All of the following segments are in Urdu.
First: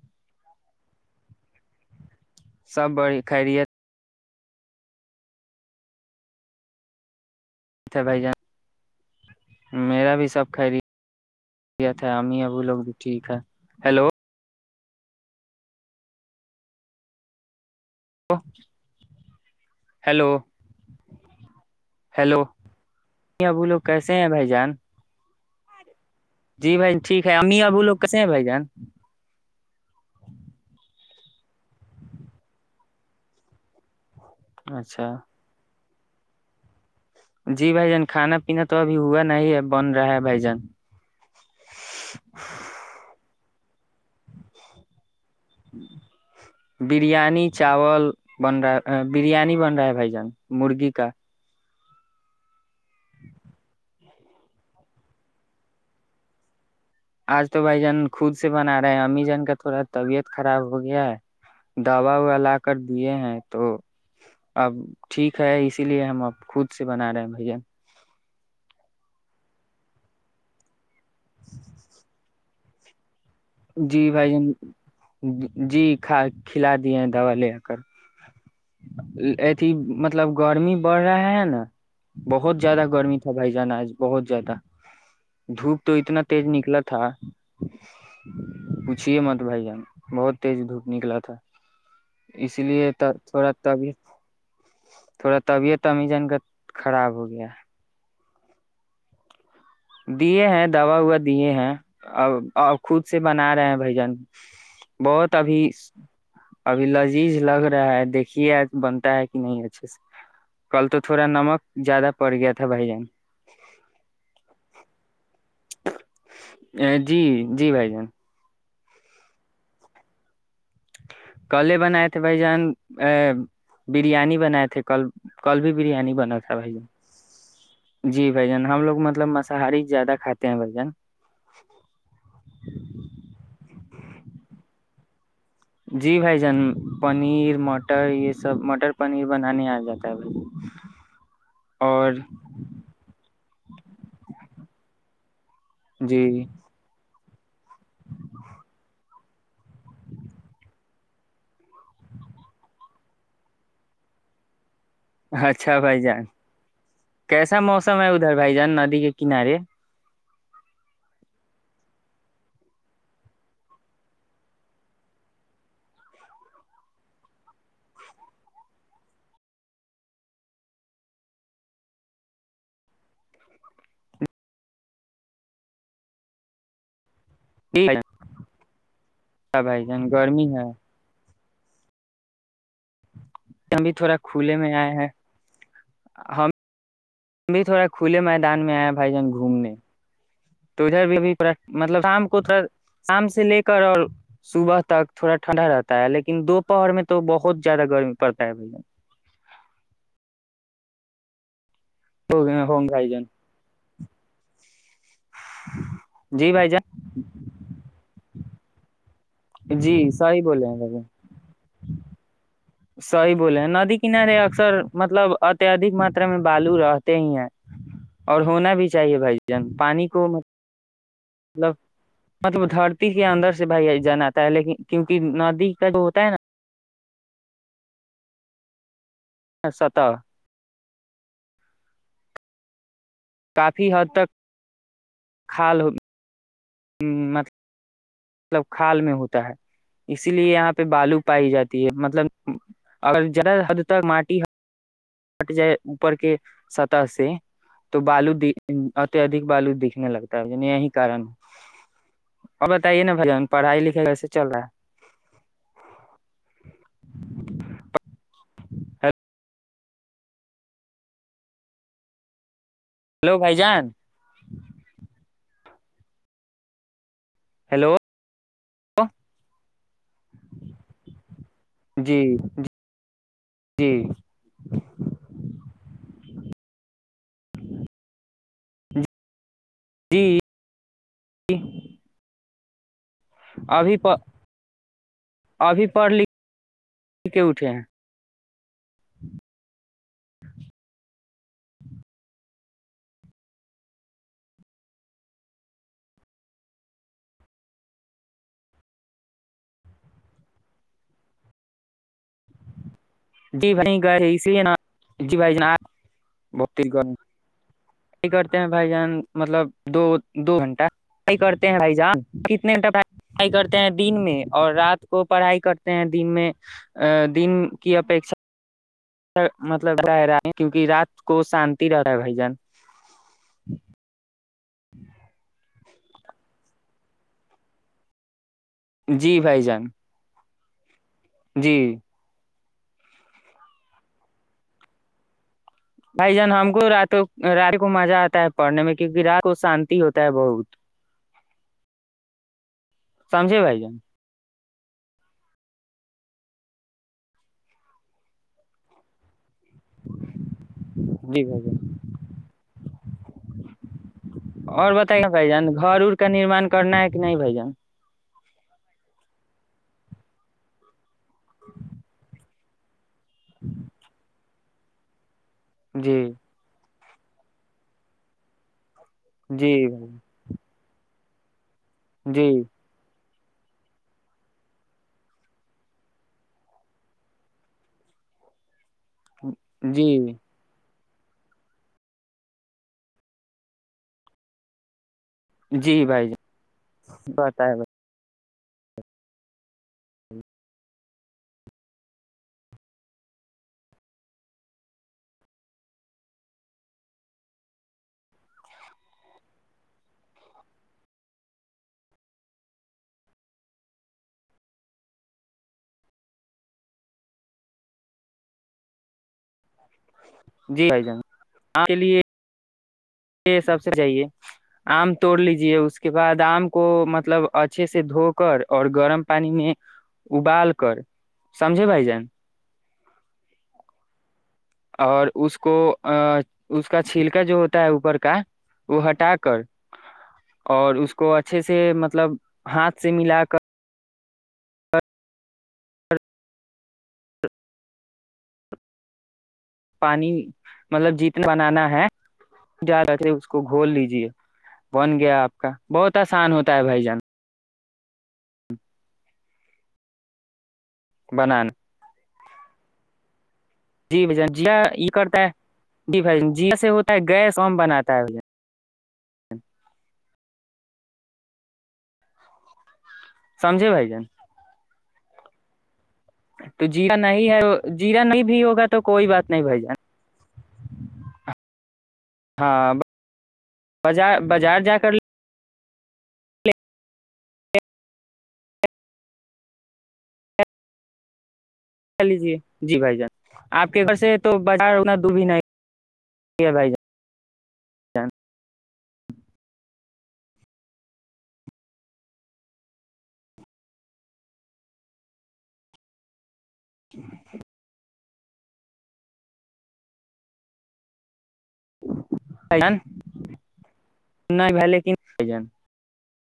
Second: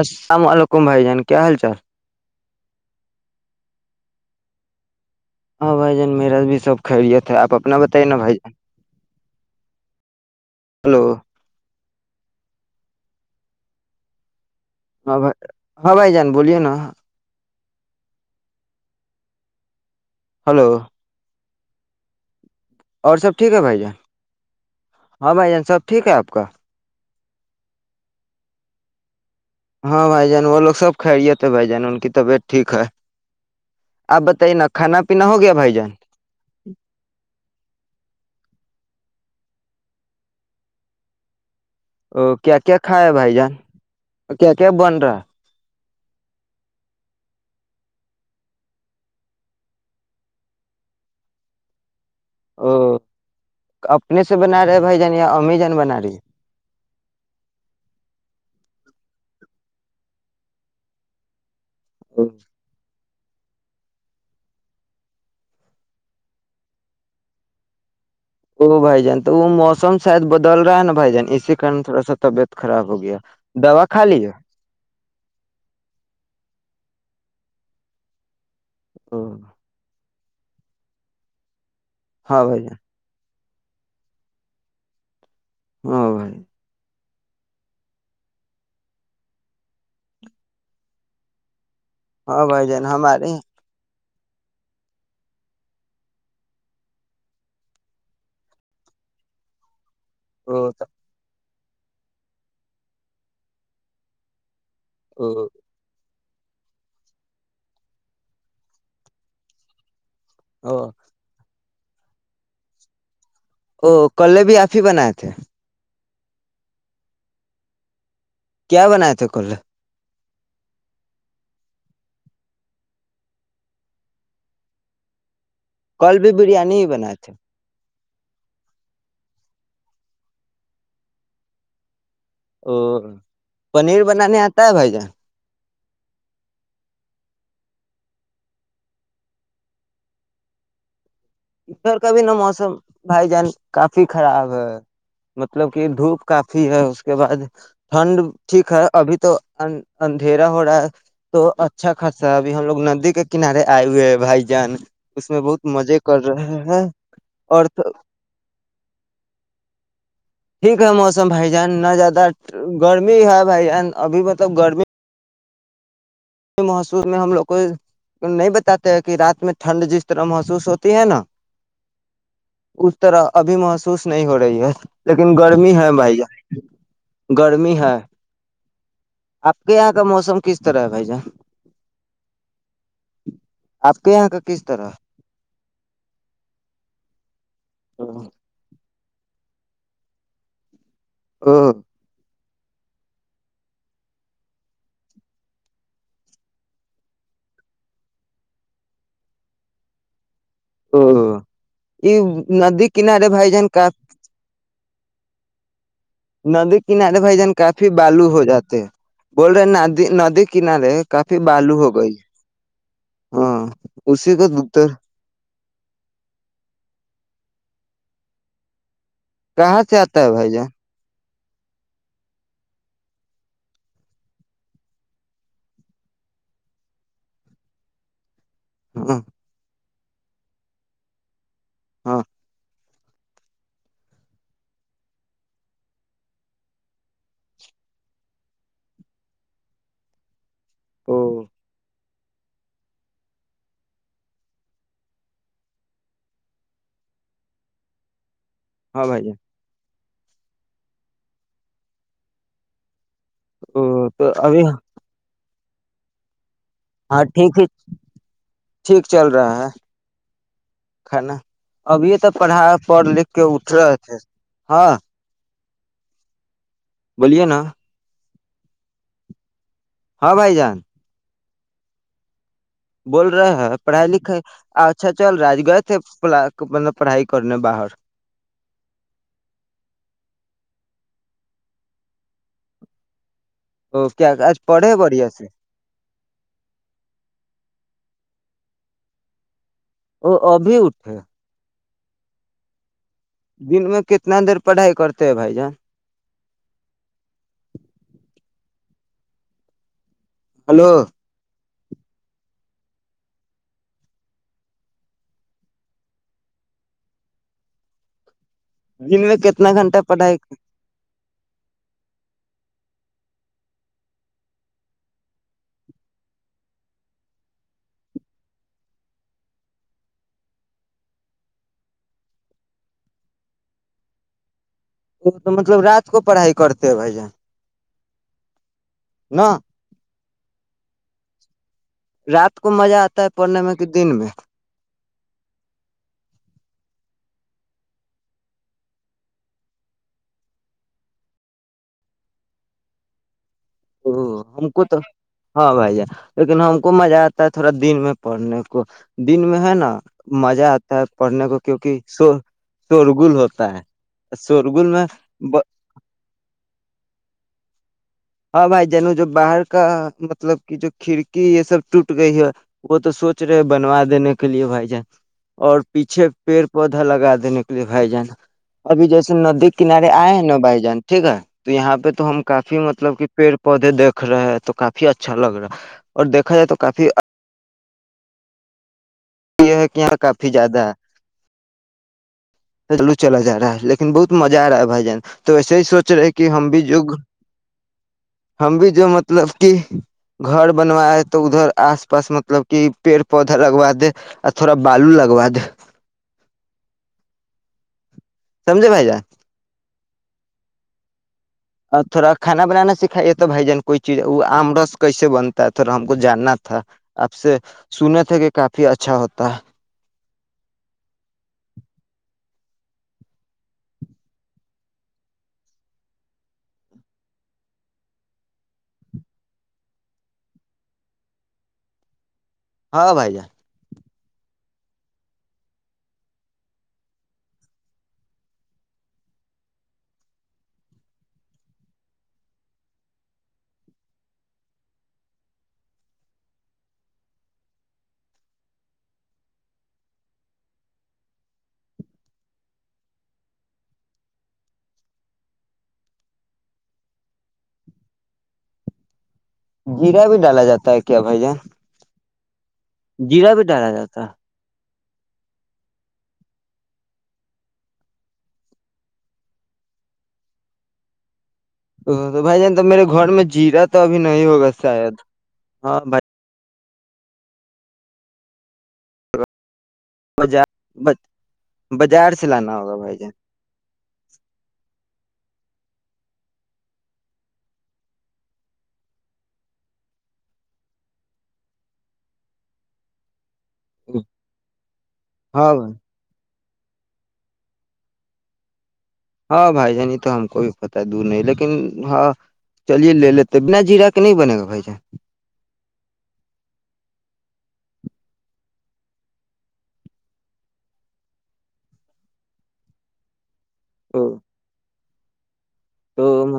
السلام علیکم بھائی جان کیا حال چال سب بڑی خیریت ہاں بھائی جان میرا بھی سب خھرییت آپ اپنا ہے بتائیے نا بھائی جان ہلو ہم ابو لگ بھی ٹھیک ہے ہلو ہاں بھائی ہاں بھائی جان بولیے نا ہ ہلو ہیلو اور سب نہیں ٹھیک اب ہے وہ بھائی لوگ جان کیسے ہیں بھائی جان ہاں بھ ج سب ٹھیک ہے آپ کا جی بھائی ٹھیک ہے امی ابو لوگ کیسے ہیں بھ جان ہاں بھائی جان وہ لوگ سب کھرییے تھے بھائی جان ان کی طبیعت ٹھیک ہے آپ بتائیے نا کھانا اچھا پینا ہو گیا بھائی جان جی جی بھائی جان کھانا پینا تو ابھی ہوا نہیں ہے بن رہا ہے بھائی جان ا کیا کیا کھایا بھائی جان ا کیا کیاب بنرا بریانی چاول بن رہا بریانی بن رہا ہے بھائی جان مرغی کا او اپنے سے بنا رہے ہیں بھائی جان یا امی جان بنا رہی ہے آج تو بھائی جان خود سے بنا رہے ہیں امی جان کا تھوڑا طبیعت خراب ہو گیا ہے دوا وا لا کر دیے ہیں تو اب ٹھیک ہے اسی لیے ہم اب خود سے بنا رہے ہیں بھیا ا بھائی جان تو وہ موسم شاید بدل رہا ہے نا بھائی جان اسی کارن تھوڑا سا طبیعت خراب ہو گیا دوا کھا جی لیے بھائی جن جی کا کھلا دیا ہیں دوا لے کر او ای ت مطب مطلب گرمی بڑھ رہا ہے نا ہاں بہت بھائی جان زیادہ گرمی تھی اچھا بھائی جان آج بہت زیادہ دھوپ تو ہاں اتنا بھائی تیز نکلا تھا [unintelligible] پوچھیے مت بھائی جان بہت تیز دھوپ نکلا تھا ہاں اس بھائی جان لیے تو ہمارے تھوڑا تو ابھی تھوڑا طبیعت امیزن کا خراب ہو گیا دیے ہیں دوا ووا دیے ہیں ا خود سے بنا رہے ہیں بھجن بہت ابھی ابھی لذیذ لگ رہا ہے دیکھیے بنتا ہے کہ نہیں اچھے سے کل تو تھوڑا نمک زیادہ پڑ گیا تھا بھائی جان فی بنائے تھے ا جی جی بھائی جان کیا بنائے تھے کلر کلے بنائے تھے بھ جان ا بریانی بنائے تھے کل بھی بریانی کل بھی بنا تھا بھائی بریانی ہی جان بنائے تھے جی بھ جان ہم لوگ مطلب مساہاری زیادہ کھاتے ہیں بھ جن او پنیر بنانے آتا ہے بھائی جان جی بھائی جان پنیر مٹر یہ سب مٹر پنیر بنانے آ جاتا ہے بھائی ادھر کا اور بھی نا موسم بھائی جان کافی خراب ہاں مطلب کہ جی دھوپ کافی ہے کے بعد ٹھنڈ ٹھیک ہے ابھی تو اندھیرا ہو رہا ہے تو اچھا خرصہ ہے ابھی ہم لوگ ندی کے کنارے آئے ہوئے ہے بھائی جان اس میں بہت مزے ج کر رہے ہیں کیسا اور موسم ہے ادھر بھائی جان ندی کے کنارے ٹھیک ہے موسم بھائی جان نہ زیادہ گرمی ہے بھائی جان ابھی مطلب گرمی محسوس میں ہم لوگ کو نہیں بتاتے ہے کہ رات میں ٹھنڈ جس طرح محسوس ہوتی ہے نا اس طرح ابھی محسوس نہیں ہو رہی ہے لیکن گرمی ہے بھ گرمی ہے آپ کے بھائی یہاں کا جان موسم گرمی کس طرح ہے بھائی جان ہم بھی آپ کے تھوڑا یہاں کا کھلے کس میں طرح آئے ہیں ہم [inaudible] ہم بھی تھوڑا کھلے او میدان میں آئے جان گھومنے تو ادھر بھی مطلب شام کو تو شام سے لے کر اور صبح تک تھوڑا ٹھنڈا رہتا ہے لیکن دوپہر میں تو بہت زیادہ گرمی پڑتا ہے بھیا او یہ جان ہو ندی بھائی کنارے بائی جان کا چ [inaudible] ہ [inaudible] ندی کنارے بھائی جان کافی بالو ہو جاتا ت [inaudible] جی صی بولے ہیں ب بالو ہو گئی سی ہاں بولے ہیں ندی اسی کنارے اکثر کو مطلب اتدھک ماترا میں بالو رہتے ہی ہیں اور ہونا بھی چاہیے بھائی جان کہاں سے پانی آتا کو ہے بھائی جان مطلب مطلب دھرتی کے اندر سے بھائی جان آتا ہے لیکن کیونکہ ندی کا جو ہوتا ہے نا ہ ستا ہاں کافی حد تک کھا لو مطلب کھال میں ہوتا ہے اسی لیے یہاں پہ او بالو پائی جاتی ہے مطلب اگر حد تک ماٹی ہٹ جائے اوپر کے سطح سے تو بالو دی ہاں ا بھائی جان ادک بالو دیک لگتا ہے یہی کن ہے اور بتائیے نا پڑھائی او لکھائی کیسے تو چل ابھی رہا ہے ٹھیک ہے چل رہا ہے کھانا اب یہ سب پڑھا پڑھ لکھ ہیلو کے بھائی اٹھ جان رہے تھے ہاں بولیے نا و [inaudible] ہاں بھائی جان جی جی بول رہے ہیں پڑھائی لکھائی اچھا چل راج گئے تھے مطلب [unintelligible] پڑھائی کرنے باہر جی جی تو کیا آج پڑھے بڑھیا سے ابھی پڑھ لکھ کے اٹھے ہیں وہ ابھی اٹھے دن میں کتنا دیر پڑھائی کرتے ہیں بھائی جان ہلو جی بھائی اس لیے نا جی بھائی ب ہیں بھائی جان دن میں مطلب کتنا گھنٹہ دو پڑھائی دو گھنٹہ پڑھائی کرتے ہیں بھائی جان کتنےٹ پڑھائی کرتے ہیں دن میں اور رات کو پڑھائی کرتے ہیں دن میں دن کی اپیکشا مطلب رہا کیونکہ رات کو شانتی رہ رہا ہے بھائی جان وہ تو مطلب رات کو پڑھائی کرتے ہیں بھائی جان جی نا بھائی جان جی رات کو مزہ آتا ہے پڑھنے میں کہ دن میں بھائی جان ہم کو رات رات کو مزہ آتا ہے پڑھنے میں کیونکہ رات کو شانتی ہوتا ہے بہت سمجھے بھائی جان ہم کو تو ہاں بھائی ج لیکن ہم کو مزہ آتا ہے تھوڑا دن میں پڑھنے کو دن میں ہے نا مزہ آتا ہے جی پڑھنے کو بھائی جان کیونکہ س شورگل ہوتا ہے شورگل اور میں بتائیے نا بھائی جان گھر ار کا نرمان کرنا ہے کہ نہیں بھائی جان ہاں بھائی جن جو باہر کا مطلب کی جو کھڑکی یہ سب ٹوٹ گئی ہے وہ تو سوچ رہے بنوا دینے کے لیے بھائی جان اور جی پیچھے پیڑ پودے پا لگا دینے کے لیے بھائی جان ابھی جیسے ندی جی کنارے آئے ہیں نا بھائی جان ٹھیک ہے تو یہاں پہ تو ہم جی کافی م ب پیڑ پودے دھ رہے ہیں تو کافی اچھا لگ رہا ہے اور دیکھا جائے تو کافی یہ ہے کہ یہاں جی کافی زیادہ ہے لو چلا جا رہا ہے لیکن بہت مزہ آ رہا ہے بھائی جان تو ایسے ہی جی سوچ بھائی رہے جان کہ ہم بھی جگ بتائے بھائی ہم بھی جو مطلب کہ گھر بنوائے ہے تو ادھر آس پاس مطلب کہ پیڑ پودا لگوا دے اور تھوڑا بالو لگوا دے سمجے بھائی جا اور تھوڑا کھانا بنانا سکھائیے تو بھائی جان کوئی چیز وہ آم رس کیسے بنتا ہے تھڑا ہم کو جاننا تھا آپ سے سنے تھے کہ کافی اچھا ہوتا جی بھائی جان آ کے لیے سب سے چاہیے آم توڑ لیجے اس کے بعد آم کو مطلب اچھے سے دھو کر اور گرم پانی میں ابال کر سمجھے بھائی جان ہاں بھائی جان اور اس کو اس کا چھلکا جو ہوتا ہے اوپر کا وہ ہٹا کر اور اس کو اچھے سے مطلب ہاتھ سے ملا کر پانی مطلب جتنا بنانا ہے جا رہ تھ اس کو گھول لیجیے بن گیا آپ کا بہت آسان ہوتا ہے بھائی جان گرا بھی ڈالا جاتا ہے بت کیا بھائی ج بنانا جیرا ب جی بان ج کرتا ہے ڈ جی سے ہوتا ہے گیس بناتا ہے ا تو بھائی جان تو میرے کو گھر میں جیرا سمجھے تو بھائی ابھی جان نہیں ہوگا شاید ہاں بھائی تو جیرا نہیں ہے جیرا نہیں بھی ہوگا تو کوئی بات نہیں بھائی جان بازار سے لانا ہاں ہوگا بھائی ج بازار بازار جا کر کہ لیجیے جی بھائی جان آپ کے گھر سے تو بازار انا دب ہی نہیں ہاں بھائی ٹھ ہے بھائی جان جان ہاں بھائی جان یہ تو ہم کو بھی پت ہے دور نہیں لیکن ہاں چلیے لے لیتے بنا جیرا کے نہیں بنے گا بھائی جان ج ن ے س جان تو م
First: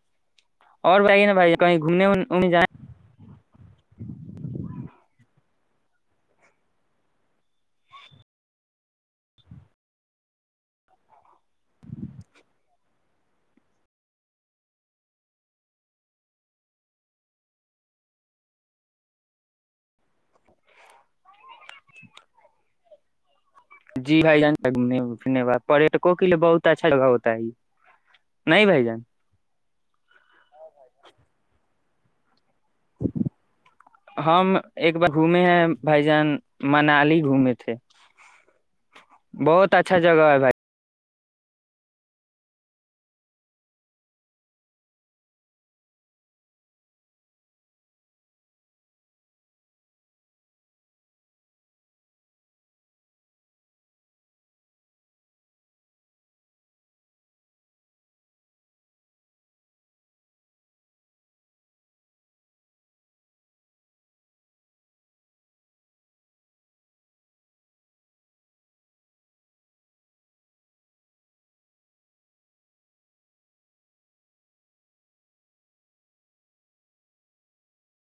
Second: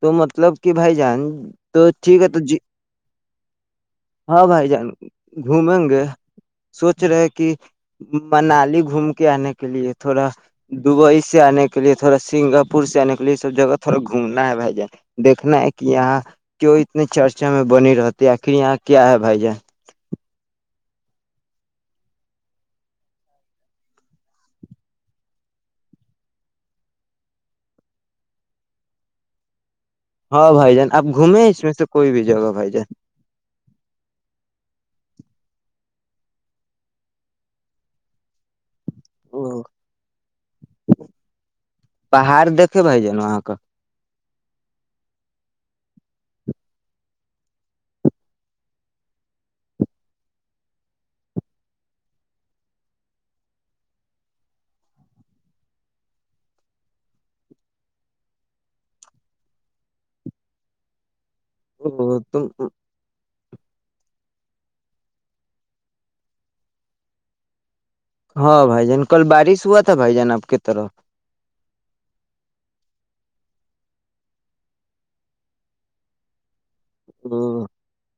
تو مت مطلب کہ بھائی اور جان بتائیے نا بھائی کہیں تو گھومنے ٹھیک ہے تو وومنے جی جائیں ہاں بھائی جان گھومیں گے سوچ رہے کہ منالی گھوم کے آنے کے لیے تھوڑا دبئی سے آنے کے لیے تھوڑا سنگ اپپ پور سے آنے کے لیے سب جگہ تھوڑا گھومنا ہے بھائی جان دیکنا ہے کہ یہاں کیوں اتنی چرچا میں بنی رہتی آخر یہاں کیا ہے بھائی جان جی بھائی جاننے ب پٹکوں کے لیے بہت اچھا جگہ ہوتا ہے یہ نہیں بھائی جان ہاں بھائی جان آپ گھومیں اس میں سے کوئی بھی جگہ بھائی ہم ایک بار گھومے ہیں بھائی جان منالی گھومے تھے جان بہت اچھا جگہ ہے بھائی پہاڑ دیکے بائی جان آاں کا ا تو ہاں بھائی جان کل بارش ہوا تھا بھائی جان آپ کی طرف ہ [inaudible]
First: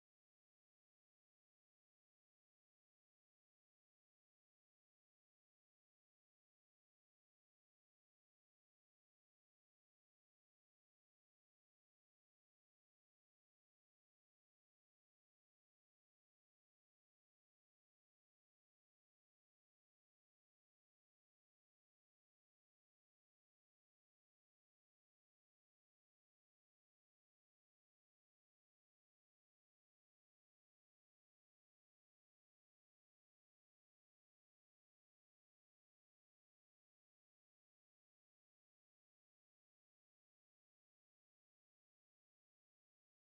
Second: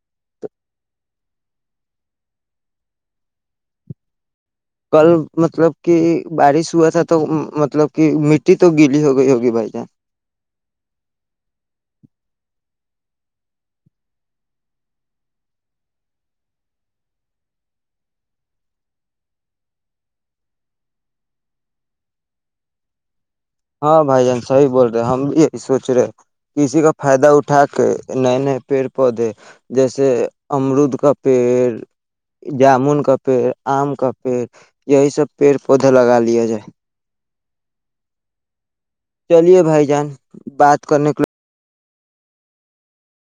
کل مطلب کہ بارش ہوا تھا تو مطلب کہ مٹی تو گیلی ہو گئی ہوگی بھائی جان [unintelligible] ہاں بھائی جان صحی بول رہے ہم بھی یہی سوچ رہے کسی کا فائدہ اٹھا کے نئے نئے پیڑ پودے جیسے امرود کا پیڑ جامن کا پیڑ آم کا پیڑ یہی سب پیڑ پودے لگا لیا جائے [unintelligible] چلیے بھائی جان بات کرنے کے لے [unintelligible]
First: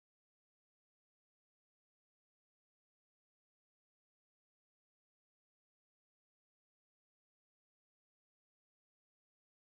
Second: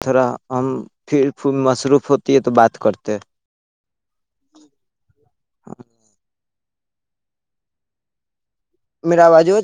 تھذرا ہم پھر پ مصروف ہوتی ہے تو بات کرتے [unintelligible] میرا بازوں [unintelligible]